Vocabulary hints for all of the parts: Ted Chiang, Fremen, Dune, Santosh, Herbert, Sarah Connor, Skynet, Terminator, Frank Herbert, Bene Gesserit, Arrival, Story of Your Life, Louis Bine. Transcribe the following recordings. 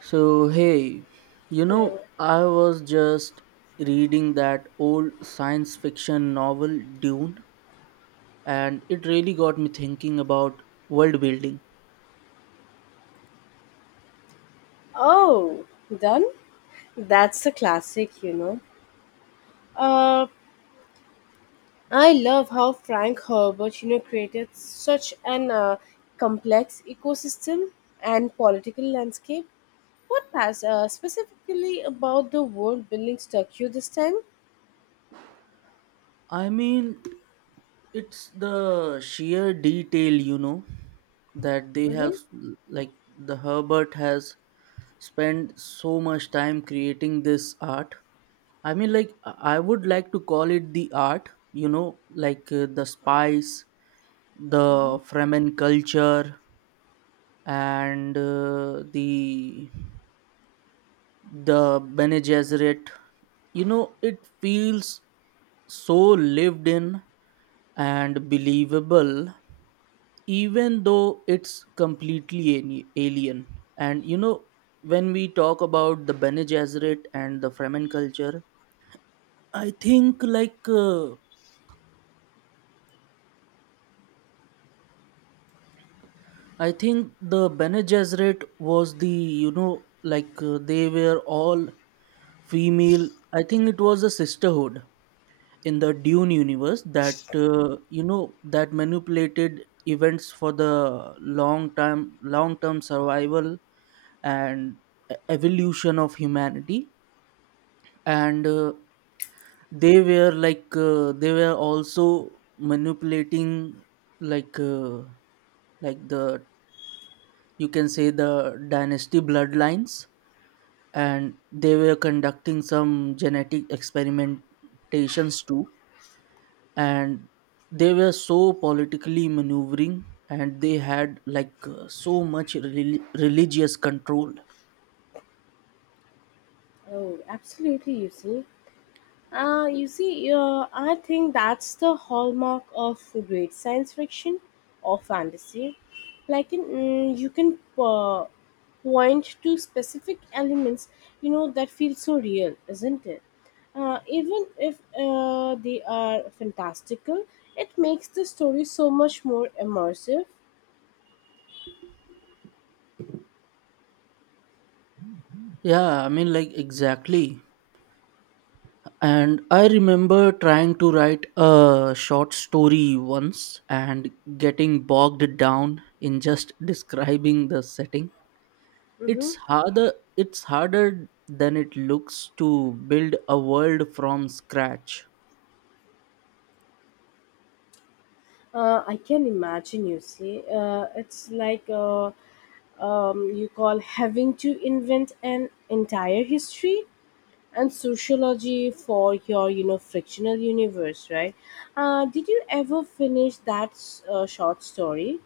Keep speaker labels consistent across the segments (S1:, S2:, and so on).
S1: So, hey, I was just reading that old science fiction novel Dune, and it really got me thinking about world building.
S2: Oh, done? That's a classic, you know. Uh, I love how Frank Herbert, you know, created such an complex ecosystem and political landscape. What pass specifically about the world building struck you this time?
S1: I mean, it's the sheer detail, you know, that they have,
S2: Mm-hmm.
S1: like, the Herbert has spent so much time creating this art. I mean, I would like to call it the art, the spice, the Fremen culture, and the Bene Gesserit. You know, it feels so lived in and believable, even though it's completely alien. And you know, when we talk about the Bene Gesserit and the Fremen culture, I think like. I think the Bene Gesserit was the they were all female. I think it was a sisterhood in the Dune universe that manipulated events for the long term survival and evolution of humanity, and they were they were also manipulating like uh, the, you can say, the dynasty bloodlines, and they were conducting some genetic experimentations too, and they were so politically maneuvering, and they had so much religious control.
S2: Oh, absolutely, you see. I think that's the hallmark of great science fiction or fantasy. You can point to specific elements, you know, that feel so real, isn't it? Even if they are fantastical, it makes the story so much more immersive.
S1: Yeah, I mean, like, exactly. And I remember trying to write a short story once and getting bogged down in just describing the setting. it's
S2: Mm-hmm.
S1: harder it's harder than it looks to build a world from scratch.
S2: I can imagine, you see. It's like you call having to invent an entire history and sociology for your, you know, frictional universe, right? Did you ever finish that short story?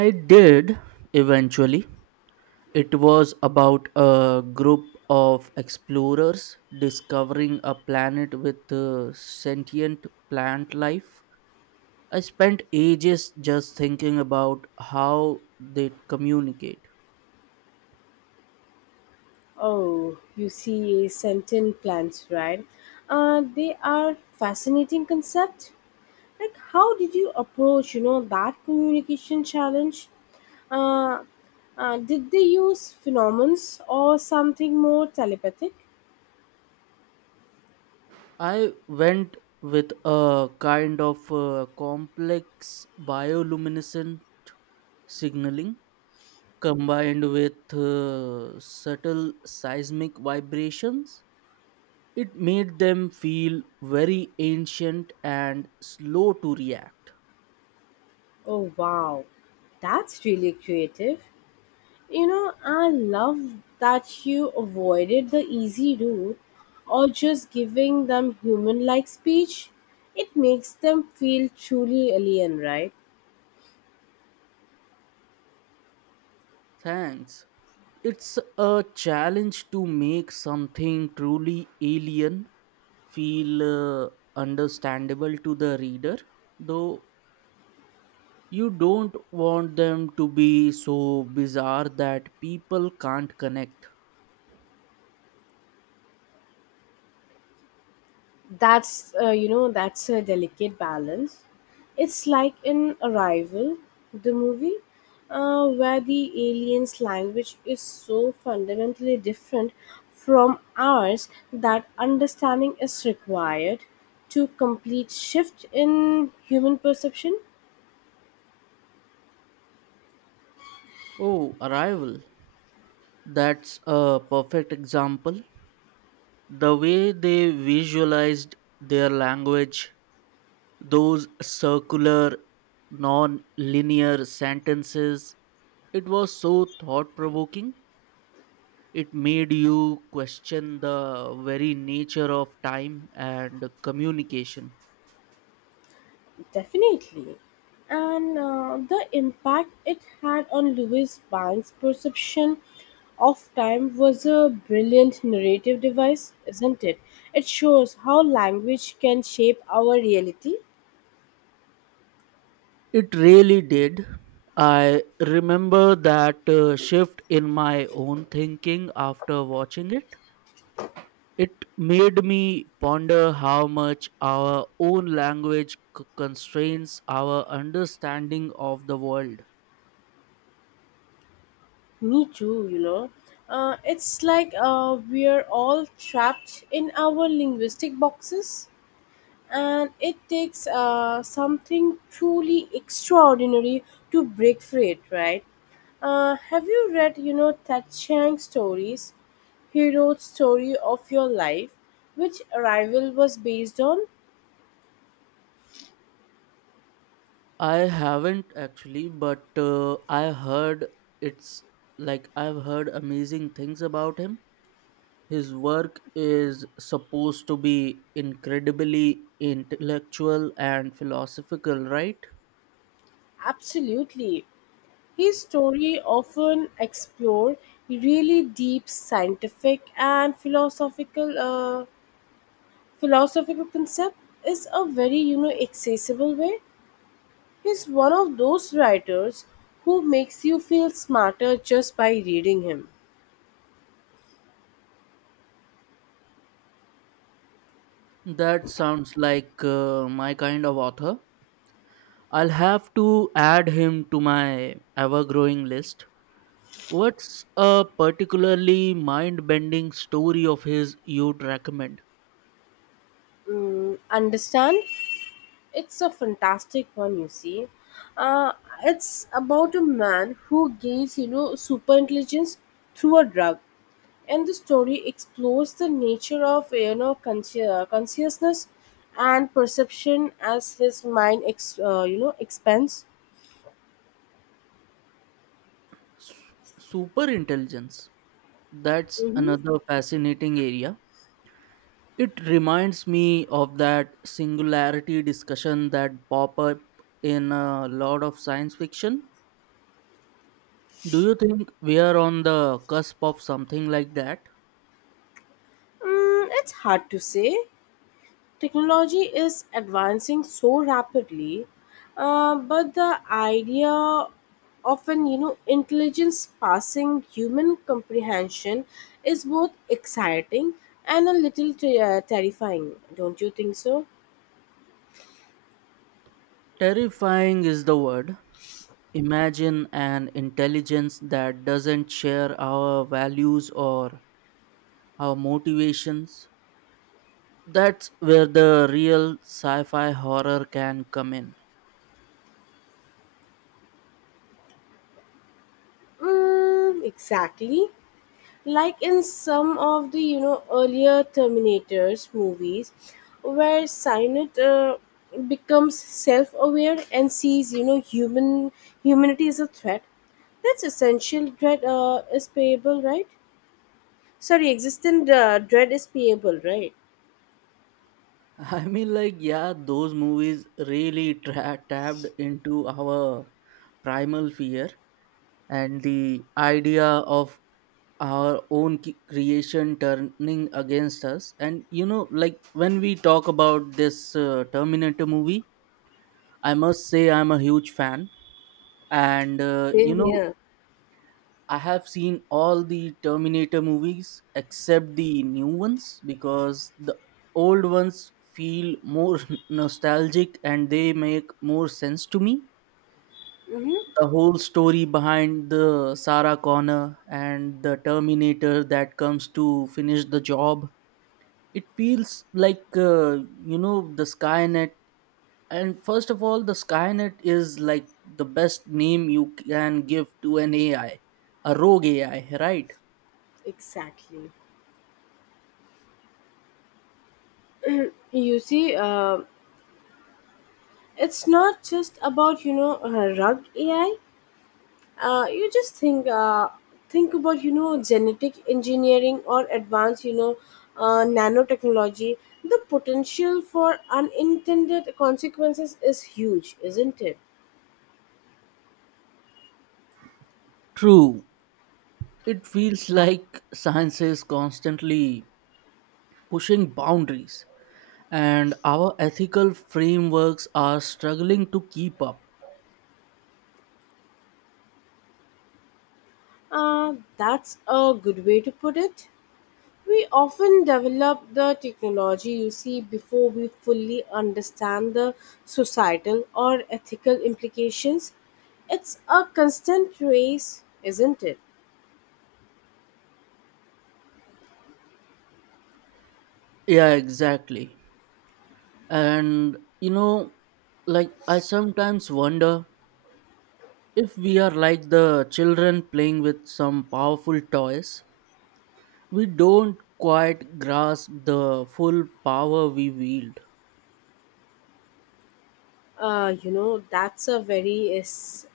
S1: I did, eventually. It was about a group of explorers discovering a planet with sentient plant life. I spent ages just thinking about how they communicate.
S2: Oh, you see, sentient plants, right? They are fascinating concept. Like, how did you approach, you know, that communication challenge? uh, did they use phenomens or something more telepathic?
S1: I went with a kind of complex bioluminescent signaling. Combined with subtle seismic vibrations, it made them feel very ancient and slow to react.
S2: Oh wow, that's really creative. You know, I love that you avoided the easy route or just giving them human like speech. It makes them feel truly alien, right?
S1: Thanks. It's a challenge to make something truly alien feel uh, understandable to the reader, though you don't want them to be so bizarre that people can't connect.
S2: That's you know, that's a delicate balance. It's like in Arrival, the movie, where the aliens language is so fundamentally different from ours that understanding is required to complete shift in human perception.
S1: Oh, Arrival. That's a perfect example. The way they visualized their language, those circular, non linear sentences, it was so thought provoking. It made you question the very nature of time and communication.
S2: Definitely. And the impact it had on Louis Bine's perception of time was a brilliant narrative device, isn't it? It shows how language can shape our reality.
S1: It really did. I remember that shift in my own thinking after watching it. It made me ponder how much our own language constrains our understanding of the world.
S2: Me too, you know. It's like we're all trapped in our linguistic boxes. And it takes something truly extraordinary to break free it, right? Have you read, you know, Ted Chiang stories, hero story of your life, which Arrival was based on?
S1: I haven't, actually, but I heard it's, I've heard amazing things about him. His work is supposed to be incredibly intellectual and philosophical, right?
S2: Absolutely. His story often explored really deep scientific and philosophical concept is a very, you know, accessible way. He's one of those writers who makes you feel smarter just by reading him.
S1: That sounds like my kind of author. I'll have to add him to my ever growing list. What's a particularly mind bending story of his you'd recommend?
S2: Mm, understand? It's a fantastic one, you see. Uh, it's about a man who gains, you know, super intelligence through a drug, and the story explores the nature of, you know, consciousness and perception as his mind, you know, expands.
S1: S- Super intelligence. That's
S2: Mm-hmm.
S1: another fascinating area. It reminds me of that singularity discussion that pop up in a lot of science fiction. Do you think we are on the cusp of something like that?
S2: Mm, it's hard to say. Technology is advancing so rapidly, but the idea of an, you know, intelligence passing human comprehension is both exciting and a little terrifying, don't you think so?
S1: Terrifying is the word. Imagine an intelligence that doesn't share our values or our motivations. That's where the real sci fi horror can come in.
S2: Mm, exactly. Like in some of the, you know, earlier terminators movies where Cynet becomes self-aware and sees, you know, humanity as a threat. That's essential dread is payable, right? Sorry, existent dread is payable, right?
S1: I mean, like, yeah, those movies really tapped into our primal fear and the idea of our own creation turning against us. And you know, like, when we talk about this Terminator movie, I must say I'm a huge fan. And
S2: Same here.
S1: I have seen all the Terminator movies except the new ones, because the old ones feel more nostalgic and they make more sense to me.
S2: Mm-hmm.
S1: The whole story behind the Sarah Connor and the Terminator that comes to finish the job. It feels like, the Skynet. And first of all, the Skynet is like the best name you can give to an AI, a rogue AI, right?
S2: Exactly, you see. It's not just about, you know, rug ai. You just think about, you know, genetic engineering or advanced, you know, nanotechnology. The potential for unintended consequences is huge, isn't it?
S1: True, it feels like science is constantly pushing boundaries, and our ethical frameworks are struggling to keep up.
S2: That's a good way to put it. We often develop the technology, you see, before we fully understand the societal or ethical implications. It's a constant race, isn't it?
S1: Yeah, exactly. And you know, like, I sometimes wonder if we are like the children playing with some powerful toys, we don't quite grasp the full power we wield.
S2: You know, that's a very is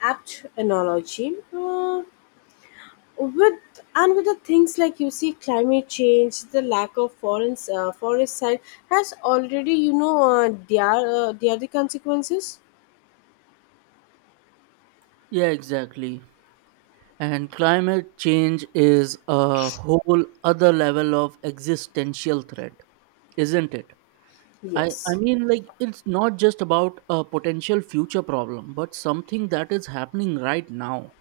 S2: apt analogy, with the things like, you see, climate change, the lack of forest side has already, you know, uh, their their the consequences.
S1: Yeah, exactly. And climate change is a whole other level of existential threat, isn't it? I
S2: Yes,
S1: mean, like, it's not just about a potential future problem, but something that is happening right now.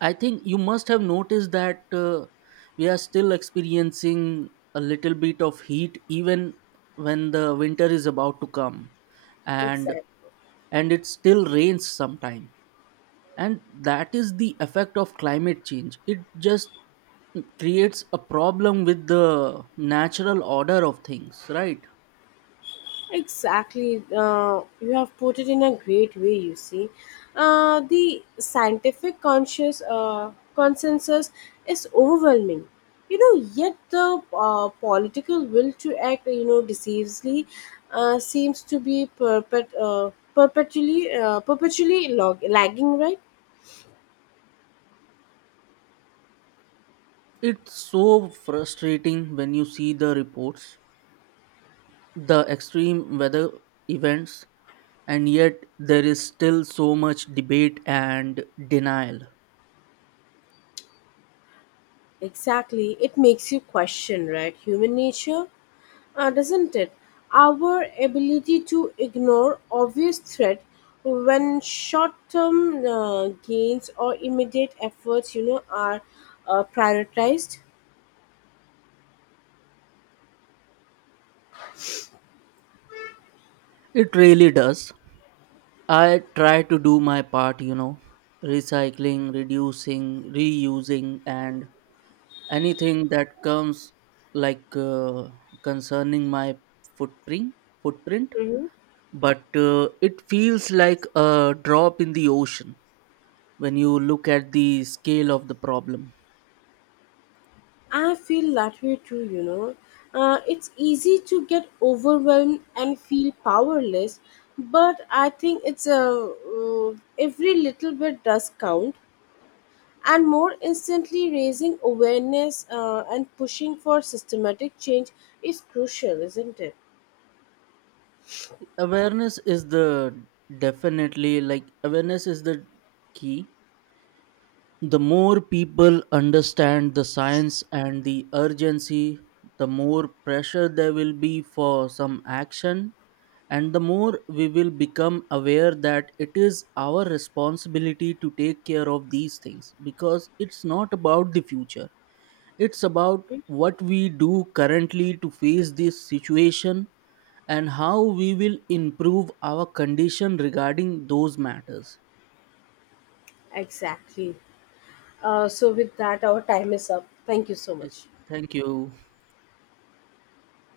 S1: I think you must have noticed that we are still experiencing a little bit of heat even when the winter is about to come, and
S2: exactly.
S1: and it still rains sometime, and that is the effect of climate change. It just creates a problem with the natural order of things, right?
S2: Exactly. You have put it in a great way, you see. The scientific conscious consensus is overwhelming. You know, yet the political will to act, you know, decisively seems to be perpetually lagging, right?
S1: It's so frustrating when you see the reports, the extreme weather events, and yet there is still so much debate and denial.
S2: Exactly. It makes you question, right? Human nature, doesn't it? Our ability to ignore obvious threat when short-term gains or immediate efforts, you know, are prioritized.
S1: It really does. I try to do my part, you know, recycling, reducing, reusing, and anything that comes, like uh, concerning my footprint footprint.
S2: Hmm.
S1: But it feels like a drop in the ocean when you look at the scale of the problem.
S2: I feel that way too, you know. It's easy to get overwhelmed and feel powerless, but I think it's a every little bit does count. And more instantly raising awareness and pushing for systematic change is crucial, isn't it?
S1: Awareness is the Definitely, like, awareness is the key. The more people understand the science and the urgency, the more pressure there will be for some action, and the more we will become aware that it is our responsibility to take care of these things, because it's not about the future, it's about what we do currently to face this situation and how we will improve our condition regarding those matters.
S2: Exactly. So with that our time is up. Thank you so much.
S1: Thank you.